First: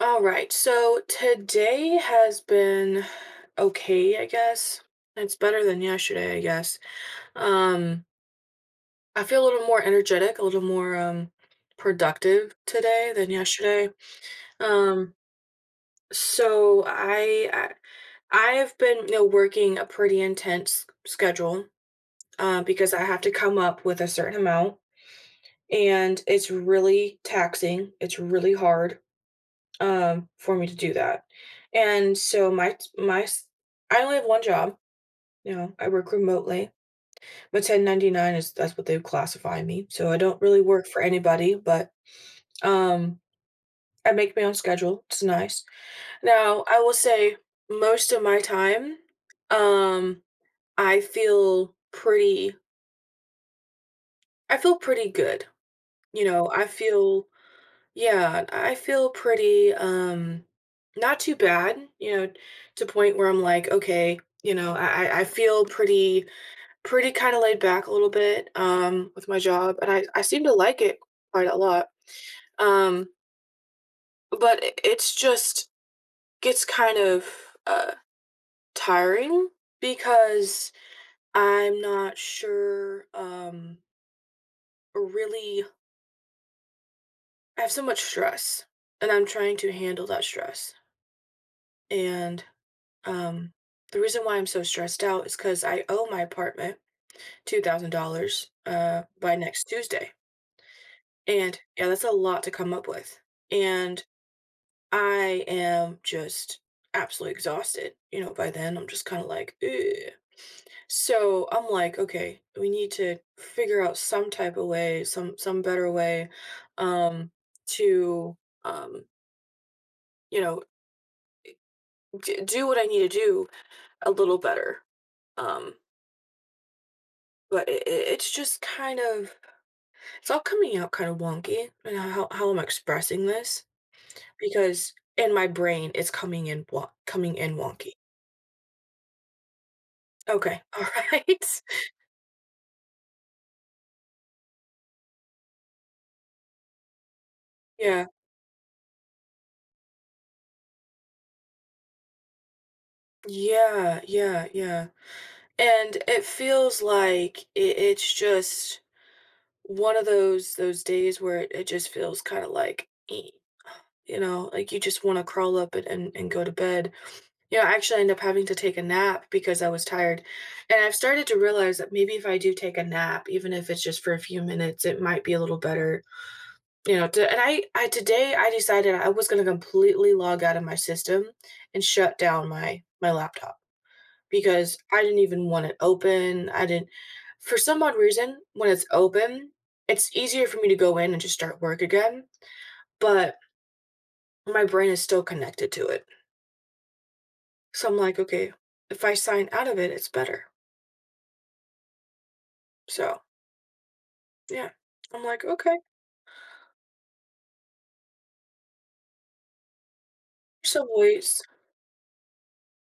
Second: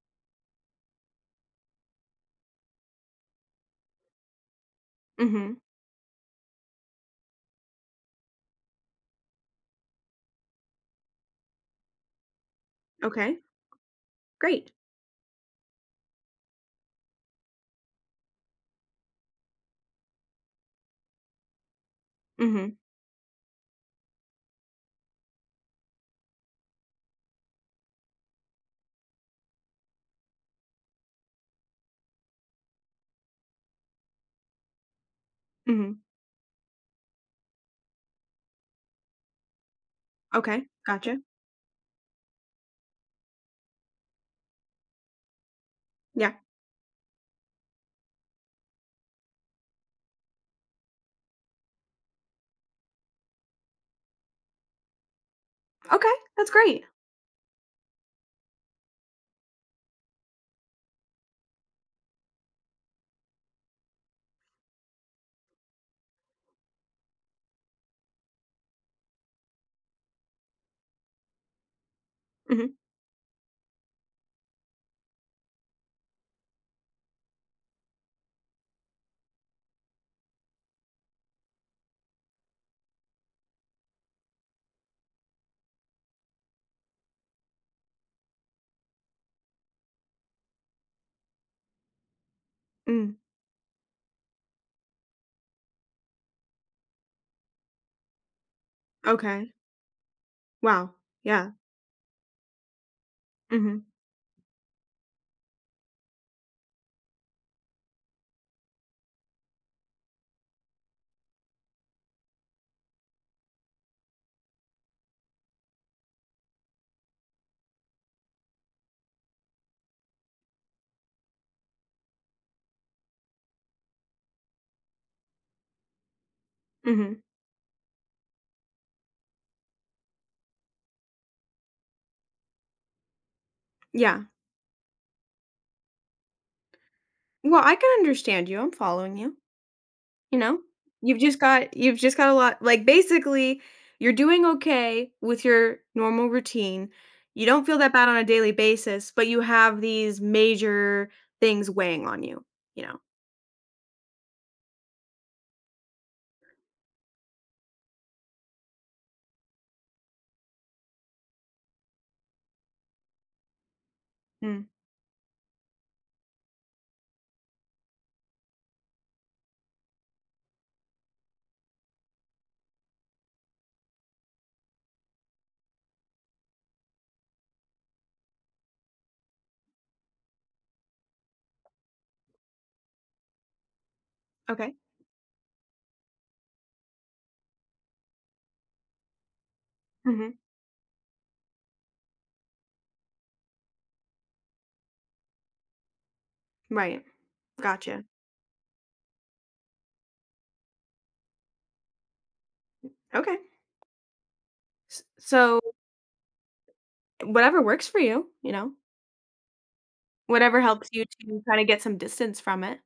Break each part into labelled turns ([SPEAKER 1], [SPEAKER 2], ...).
[SPEAKER 1] All right, so today has been okay, I guess. It's
[SPEAKER 2] Mhm.
[SPEAKER 1] better than yesterday, I guess. Um, I feel a little more energetic, a little more productive today than
[SPEAKER 2] Okay.
[SPEAKER 1] yesterday.
[SPEAKER 2] Great.
[SPEAKER 1] Um, so I've been, you know, working a pretty intense schedule
[SPEAKER 2] Mhm.
[SPEAKER 1] because I have to come up with a certain amount, and it's really taxing. It's really hard for me to do that. And so my s- I only have one job. You know, I
[SPEAKER 2] Mhm.
[SPEAKER 1] work remotely, but 1099 is that's what they classify me. So I don't really
[SPEAKER 2] Okay.
[SPEAKER 1] work for
[SPEAKER 2] Gotcha.
[SPEAKER 1] anybody, but um, I make my own schedule. It's nice.
[SPEAKER 2] Yeah.
[SPEAKER 1] Now I will say most of my time, um, I feel pretty. I feel pretty good.
[SPEAKER 2] Okay.
[SPEAKER 1] You know,
[SPEAKER 2] That's
[SPEAKER 1] I
[SPEAKER 2] great.
[SPEAKER 1] feel Yeah, I feel pretty not too bad, you know, to point where I'm like, okay, you know, I feel pretty kind of laid back a little bit with my job, and I seem to like it quite a lot.
[SPEAKER 2] Mhm.
[SPEAKER 1] Um but it's just gets kind of uh tiring because I'm not sure really I have so much stress, and I'm trying to handle that stress. And
[SPEAKER 2] Mm.
[SPEAKER 1] Um, the reason why I'm so stressed out is because I owe my apartment $2,000 by
[SPEAKER 2] Okay.
[SPEAKER 1] next Tuesday.
[SPEAKER 2] Wow. Yeah.
[SPEAKER 1] And yeah, that's a lot to come up with.
[SPEAKER 2] Mhm.
[SPEAKER 1] And I am just absolutely exhausted. You know, by then I'm just kind of like, ugh. So I'm like, okay, we need to figure out some type of way, some better way, um, to um, you know, do what I need to do a little better. Um,
[SPEAKER 2] Mhm.
[SPEAKER 1] But it's just kind of it's all coming out kind of wonky, and how I'm expressing this
[SPEAKER 2] Yeah.
[SPEAKER 1] because in my brain it's coming in coming in
[SPEAKER 2] Well, I
[SPEAKER 1] wonky.
[SPEAKER 2] can understand you. I'm following you. You know?
[SPEAKER 1] Okay, all
[SPEAKER 2] You've just
[SPEAKER 1] right.
[SPEAKER 2] got you've just got a lot, like, basically, you're doing okay with your normal routine. You don't feel that
[SPEAKER 1] Yeah,
[SPEAKER 2] bad on a daily basis, but you have these major things weighing on you, you know?
[SPEAKER 1] yeah, yeah, yeah. And it feels like it's just one of those days where it just feels kind of like "Eh." You know,
[SPEAKER 2] Mm.
[SPEAKER 1] like you just want to crawl up and go to bed. You know, I actually end up having to take a nap because I was tired. And I've started to realize that maybe if I do take a nap, even if it's just for a few minutes, it might be a little better. You know, to, and I Today I decided I was going to completely log out of my system and shut down my laptop
[SPEAKER 2] Okay.
[SPEAKER 1] because I didn't even want it open. I didn't For some odd reason when it's open, it's
[SPEAKER 2] Mhm.
[SPEAKER 1] easier for me to go in and just start work again, but my brain is still connected to it.
[SPEAKER 2] Right.
[SPEAKER 1] So I'm
[SPEAKER 2] Gotcha.
[SPEAKER 1] like, okay, if I sign out of it, it's better. So
[SPEAKER 2] Okay.
[SPEAKER 1] yeah,
[SPEAKER 2] S
[SPEAKER 1] I'm like,
[SPEAKER 2] so
[SPEAKER 1] okay,
[SPEAKER 2] whatever works for you, you know? Whatever
[SPEAKER 1] some
[SPEAKER 2] helps you
[SPEAKER 1] ways.
[SPEAKER 2] to kinda get some distance from it.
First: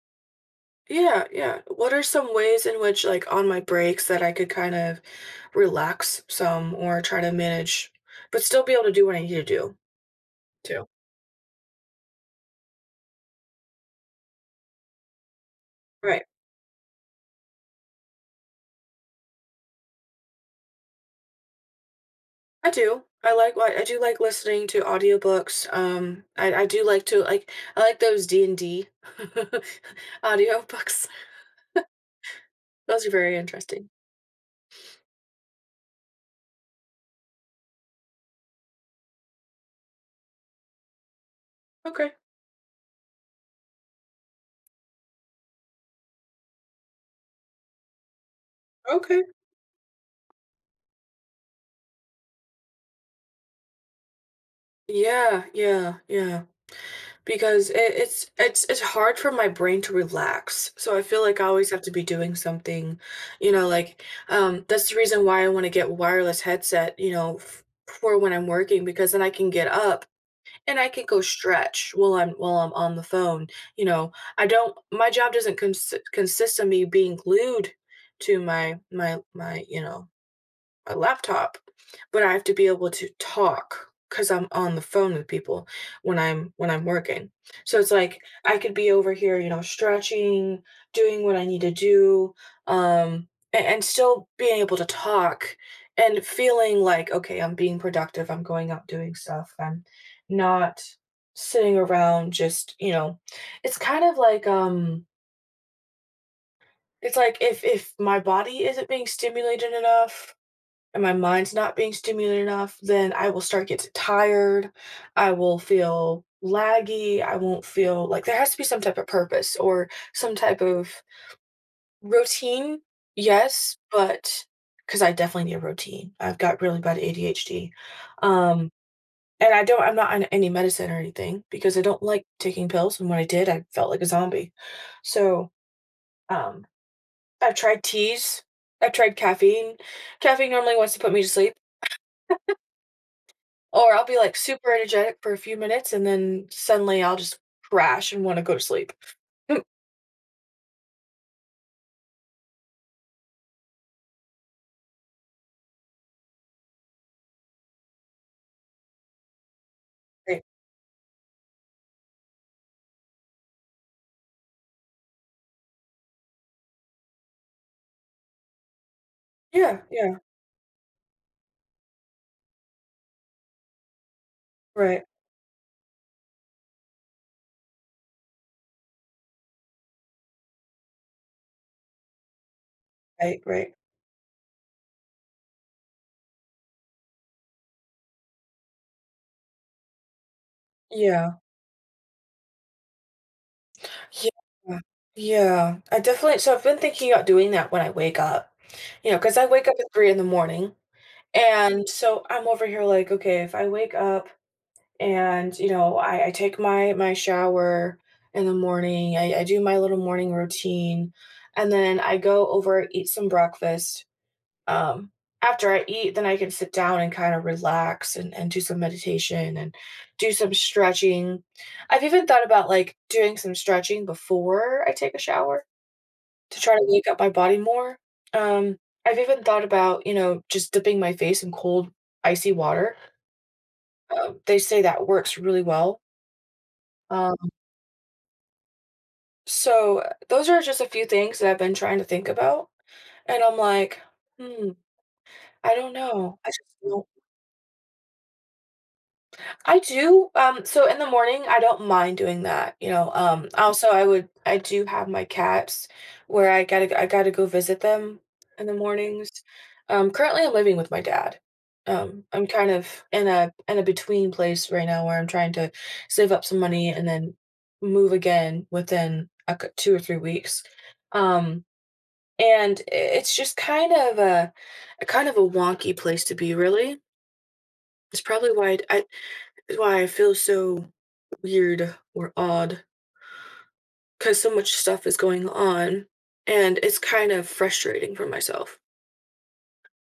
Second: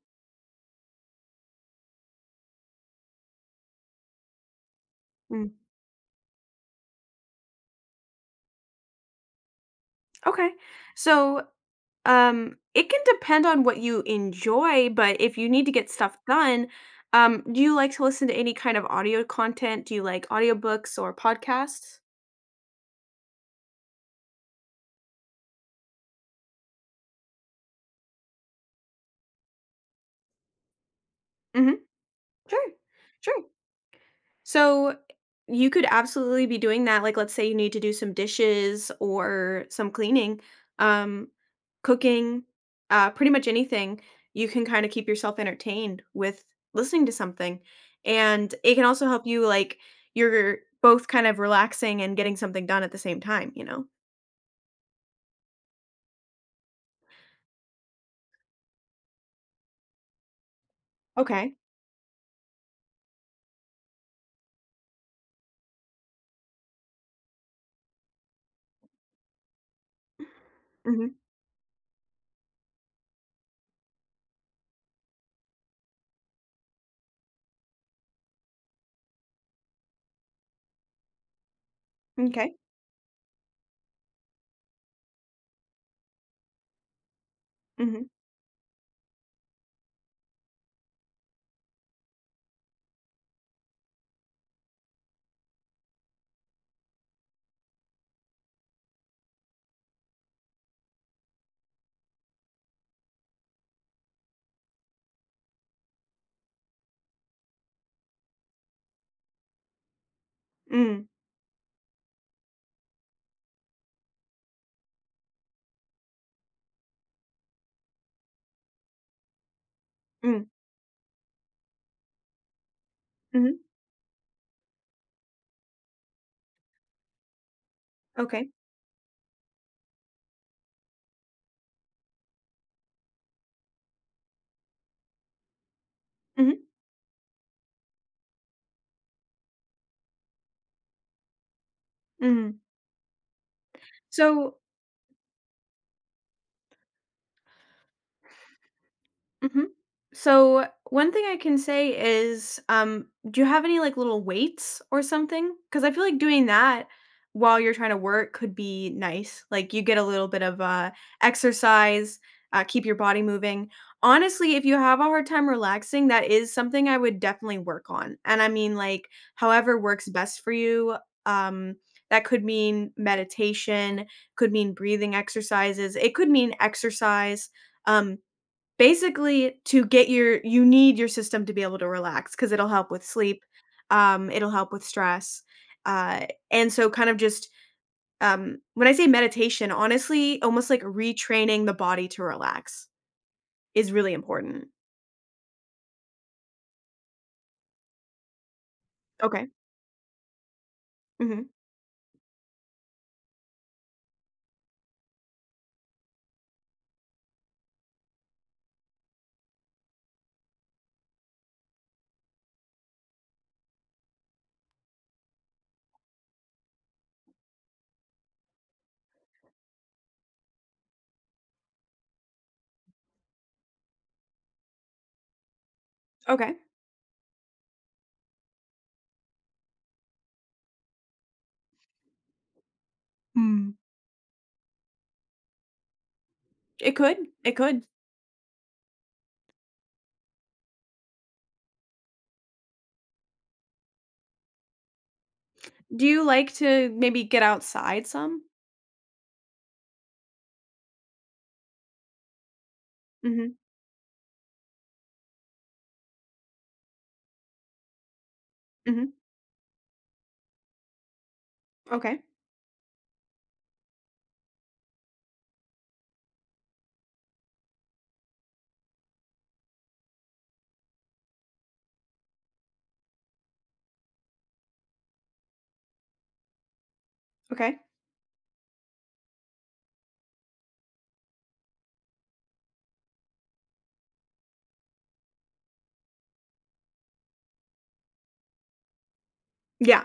[SPEAKER 1] Yeah, yeah. What are some ways in which, like, on my breaks that I could kind of
[SPEAKER 2] Mm,
[SPEAKER 1] relax some or try to manage, but still be able to do what I need to do
[SPEAKER 2] okay.
[SPEAKER 1] too?
[SPEAKER 2] So, it can depend on what you enjoy, but if you need to get stuff
[SPEAKER 1] Right.
[SPEAKER 2] done, do you like to listen to any kind of audio content? Do you like audiobooks or podcasts?
[SPEAKER 1] I do. I do like listening to audiobooks. I do like to like. I like those D and D audiobooks.
[SPEAKER 2] Mhm. Sure.
[SPEAKER 1] Those are very
[SPEAKER 2] Sure.
[SPEAKER 1] interesting.
[SPEAKER 2] So you could absolutely be doing that. Like, let's say you need to do some dishes or some cleaning, um,
[SPEAKER 1] Okay.
[SPEAKER 2] cooking, pretty much anything. You can kind of keep yourself entertained with listening to something. And it can also
[SPEAKER 1] Okay.
[SPEAKER 2] help you, like, you're both kind of relaxing and getting something done at the same time, you know?
[SPEAKER 1] Yeah, yeah, yeah. Because it's hard for my brain to relax. So I feel like I
[SPEAKER 2] Okay.
[SPEAKER 1] always have to be doing something, you know, like that's the reason why I want to get wireless headset, you know, for when I'm working because then I can get up and I can
[SPEAKER 2] Mm-hmm.
[SPEAKER 1] go stretch while I'm on the phone. You know, I don't my job doesn't consist of me being glued to my, you know, a laptop, but I have to
[SPEAKER 2] Okay.
[SPEAKER 1] be able to talk because 'cause I'm on the phone with people when I'm working. So it's
[SPEAKER 2] Mm-hmm.
[SPEAKER 1] like I could be over here, you know, stretching, doing what I need to do, um, and still being able to talk and feeling like, okay, I'm being productive, I'm going out doing stuff, I'm not sitting around just, you know, it's kind of like it's like if my body isn't being stimulated enough and
[SPEAKER 2] Mm-hmm.
[SPEAKER 1] my mind's not being stimulated enough, then I will start getting tired. I will feel laggy. I won't feel like there has to be some type of purpose or some type of routine.
[SPEAKER 2] Mm-hmm.
[SPEAKER 1] Yes, but because I definitely need a routine. I've got really bad ADHD.
[SPEAKER 2] Okay.
[SPEAKER 1] Um, and I don't, I'm not on any medicine or anything because I don't like taking pills. And when I did, I felt like a zombie. So
[SPEAKER 2] Mm-hmm.
[SPEAKER 1] um, I've tried teas, I've tried caffeine. Caffeine normally wants to put me to sleep.
[SPEAKER 2] Mm-hmm.
[SPEAKER 1] Or I'll be, like,
[SPEAKER 2] So,
[SPEAKER 1] super energetic for a few minutes, and then suddenly I'll just crash and wanna go to sleep. Mm,
[SPEAKER 2] mhm. So one thing I can say is, do you have any like little weights or something? Because I feel like doing that while you're trying to work could be nice. Like you get a little bit
[SPEAKER 1] right.
[SPEAKER 2] of exercise, keep your body moving. Honestly, if you have a hard time relaxing, that is something I would definitely work on. And I mean, like however
[SPEAKER 1] Yeah,
[SPEAKER 2] works
[SPEAKER 1] yeah,
[SPEAKER 2] best for you. Um, that could mean meditation, could mean
[SPEAKER 1] right,
[SPEAKER 2] breathing exercises. It could mean exercise. Um, Basically, to get your you need your system to be able to relax because 'cause it'll help with
[SPEAKER 1] right,
[SPEAKER 2] sleep,
[SPEAKER 1] right.
[SPEAKER 2] it'll help with stress, and so kind of just, when I say meditation, honestly, almost like
[SPEAKER 1] Yeah.
[SPEAKER 2] retraining the body to relax is really important.
[SPEAKER 1] Yeah. Yeah. I definitely So I've been thinking about doing that when I wake up, you know, because I
[SPEAKER 2] Okay.
[SPEAKER 1] wake up at 3 in the morning,
[SPEAKER 2] Mhm.
[SPEAKER 1] and so I'm over here like, "Okay, if I wake up and, you know, I take my shower in the morning, I do my little morning routine, and then I go over, eat some breakfast." Um, After I eat, then I can sit down and kind of relax and do some meditation and do some stretching. I've even thought about like doing some stretching before I take a shower
[SPEAKER 2] Okay.
[SPEAKER 1] to try to wake up my body more. Um, I've even thought about, you know, just dipping my face in cold, icy water.
[SPEAKER 2] Mm.
[SPEAKER 1] They say that works really well.
[SPEAKER 2] It could,
[SPEAKER 1] Um,
[SPEAKER 2] it could.
[SPEAKER 1] those are just a few things that I've been trying to think about. And I'm like, hmm, I don't
[SPEAKER 2] Do you
[SPEAKER 1] know. I
[SPEAKER 2] like
[SPEAKER 1] just
[SPEAKER 2] to
[SPEAKER 1] don't
[SPEAKER 2] maybe get outside some?
[SPEAKER 1] I do, so in the morning, I don't mind doing that, you know,
[SPEAKER 2] Mhm.
[SPEAKER 1] also, I do have my cats where I gotta go visit them in the
[SPEAKER 2] Mhm.
[SPEAKER 1] mornings. Currently, I'm living with my dad.
[SPEAKER 2] Okay.
[SPEAKER 1] I'm kind of in a between place right now where I'm trying to save up some money and then move again within a cou 2 or 3 weeks. Um, and I It's just kind of a kind of a wonky place to be, really.
[SPEAKER 2] Okay.
[SPEAKER 1] It's probably why I it's why I feel so weird or odd because so much stuff is going on, and it's kind of frustrating for myself.
[SPEAKER 2] Yeah.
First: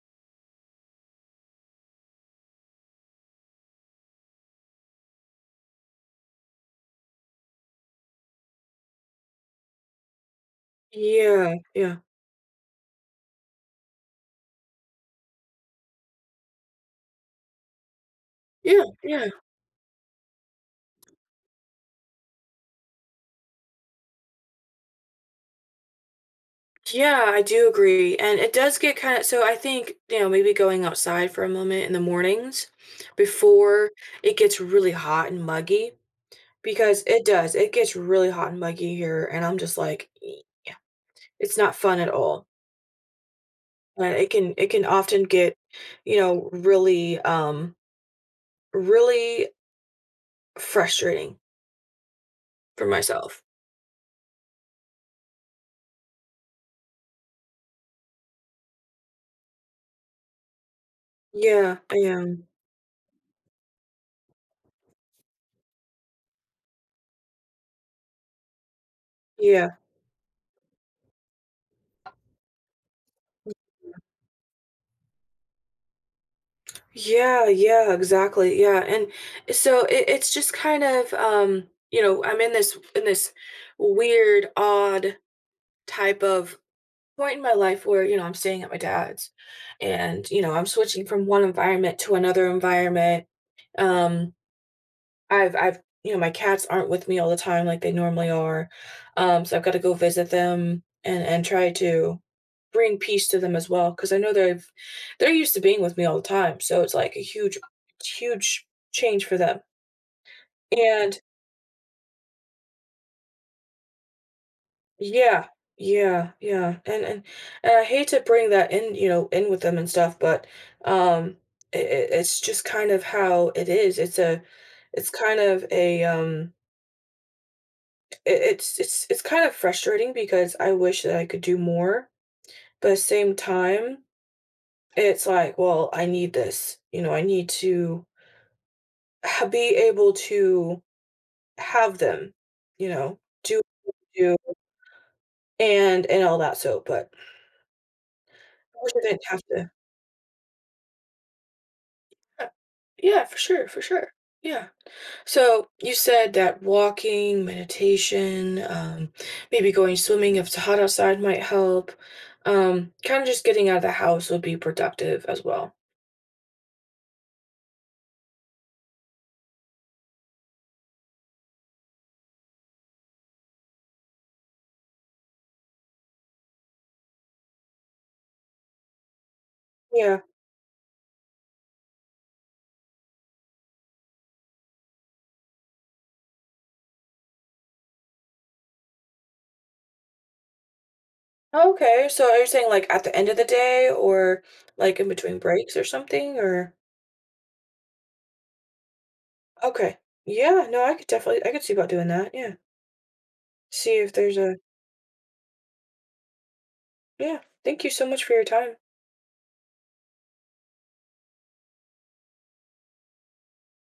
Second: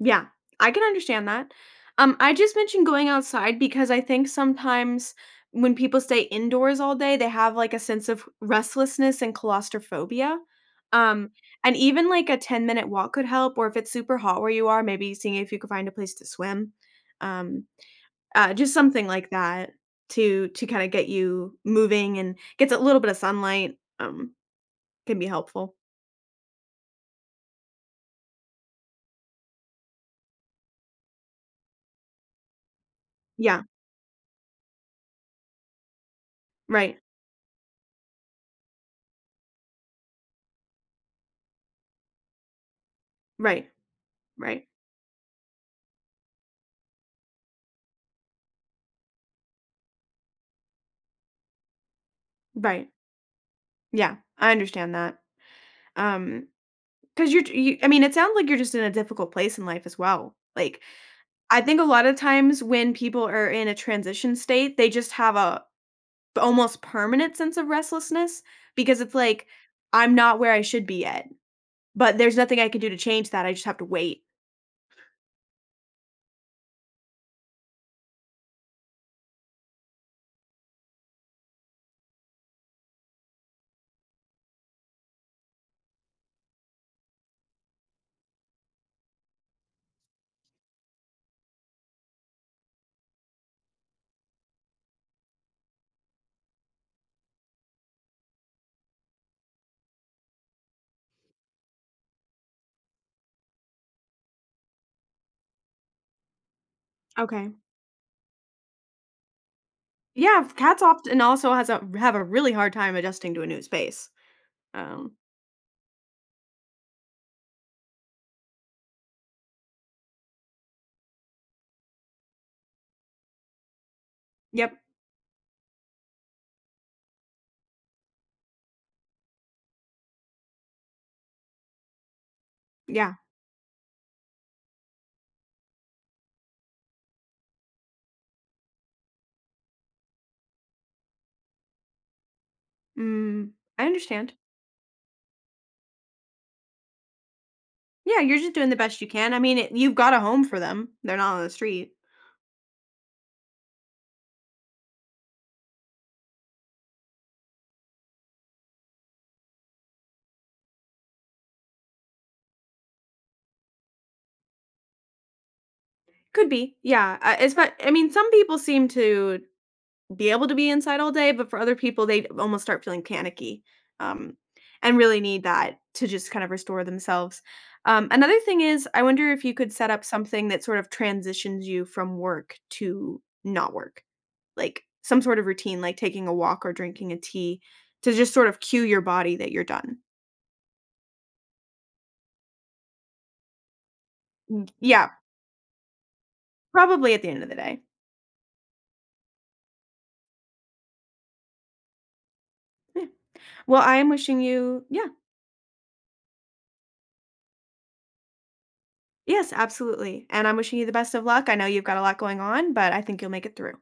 [SPEAKER 2] Yeah. I can understand that. I just mentioned going outside because I think sometimes when people stay indoors all day, they have, like, a sense of restlessness and claustrophobia. Um,
[SPEAKER 1] Yeah,
[SPEAKER 2] and
[SPEAKER 1] yeah.
[SPEAKER 2] even, like, a ten-minute walk could help, or if it's super hot where you are, maybe seeing if you could find a place to swim. Um, just
[SPEAKER 1] Yeah,
[SPEAKER 2] something
[SPEAKER 1] yeah.
[SPEAKER 2] like that to kinda get you moving and gets a little bit of sunlight, can be helpful.
[SPEAKER 1] Yeah, I do agree. And it does get kind of So I think, you know, maybe going outside for a moment in the mornings
[SPEAKER 2] Yeah.
[SPEAKER 1] before it gets really hot and muggy,
[SPEAKER 2] Right.
[SPEAKER 1] because it does. it gets really hot and muggy here and I'm just like, "E-," "Yeah, it's not fun at all.
[SPEAKER 2] Right.
[SPEAKER 1] And
[SPEAKER 2] Right.
[SPEAKER 1] it can often get, you know, really Really frustrating for
[SPEAKER 2] Right.
[SPEAKER 1] myself."
[SPEAKER 2] Yeah, I understand that. Um, because 'cause you're you I mean, it sounds like you're just in a difficult place in life as well. Like, I
[SPEAKER 1] Yeah,
[SPEAKER 2] think a
[SPEAKER 1] I
[SPEAKER 2] lot of
[SPEAKER 1] am.
[SPEAKER 2] times when people are in a transition state, they just have a almost permanent sense of restlessness because it's like,
[SPEAKER 1] Yeah.
[SPEAKER 2] "I'm not where I should be yet, but there's nothing I can do to change that. I just have to wait."
[SPEAKER 1] Yeah, yeah, exactly, yeah, and so it it's just kind of, you know, I'm in this weird, odd type of point in my life where, you know, I'm staying at my dad's, and, you know, I'm switching from one environment to another environment, um, I've, you know, my cats aren't with me all the time like they normally are, so I've gotta go visit them and try to bring peace to them as well, because I know they're used to being with me all the time, so it's like a
[SPEAKER 2] Okay.
[SPEAKER 1] huge change for them,
[SPEAKER 2] Yeah, cats
[SPEAKER 1] and
[SPEAKER 2] often also has a have a really hard time adjusting to a new space. Um,
[SPEAKER 1] yeah, yeah, yeah, and I hate to bring that in, you know, in with them and stuff, but, um, I it's just kind of how it is,
[SPEAKER 2] yep.
[SPEAKER 1] it's kind of a, I it's it's kind of frustrating because I wish that I could do more, but at the
[SPEAKER 2] Yeah.
[SPEAKER 1] same time, it's like, "Well, I need this," you know, I need to ha be able to have them, you know,
[SPEAKER 2] Mm,
[SPEAKER 1] do
[SPEAKER 2] I understand.
[SPEAKER 1] do and all that, so but
[SPEAKER 2] Yeah, you're just doing the
[SPEAKER 1] I wish I
[SPEAKER 2] best you
[SPEAKER 1] didn't
[SPEAKER 2] can. I
[SPEAKER 1] have
[SPEAKER 2] mean,
[SPEAKER 1] to
[SPEAKER 2] you've got a home for them. They're not on the street.
[SPEAKER 1] uh Yeah, for sure, for sure. Yeah. So, you said that walking, meditation, maybe going swimming if it's hot outside might help. Kinda just getting out of the house would be productive as well.
[SPEAKER 2] Could be. Yeah. But I mean, some people seem to be able to be inside all day, but for other people, they almost start feeling panicky, um, and really need that to just kind of restore themselves. Another thing is, I wonder if you could set up
[SPEAKER 1] Yeah.
[SPEAKER 2] something that sort of transitions you from work to not work, like some sort of routine, like taking a walk or drinking a tea to just sort of cue your body that you're done.
[SPEAKER 1] Okay, so are you saying, like, at the end of the day or, like, in
[SPEAKER 2] Yeah,
[SPEAKER 1] between breaks or something, or
[SPEAKER 2] probably at the end of the day.
[SPEAKER 1] Okay. Yeah, no, I could see about doing that, yeah.
[SPEAKER 2] Yeah. Well, I
[SPEAKER 1] See
[SPEAKER 2] am
[SPEAKER 1] if there's
[SPEAKER 2] wishing
[SPEAKER 1] a
[SPEAKER 2] you, yeah,
[SPEAKER 1] Yeah. Thank you so much for your time.
[SPEAKER 2] yes, absolutely. And I'm wishing you the best of luck. I know you've got a lot going on, but I think you'll make it through.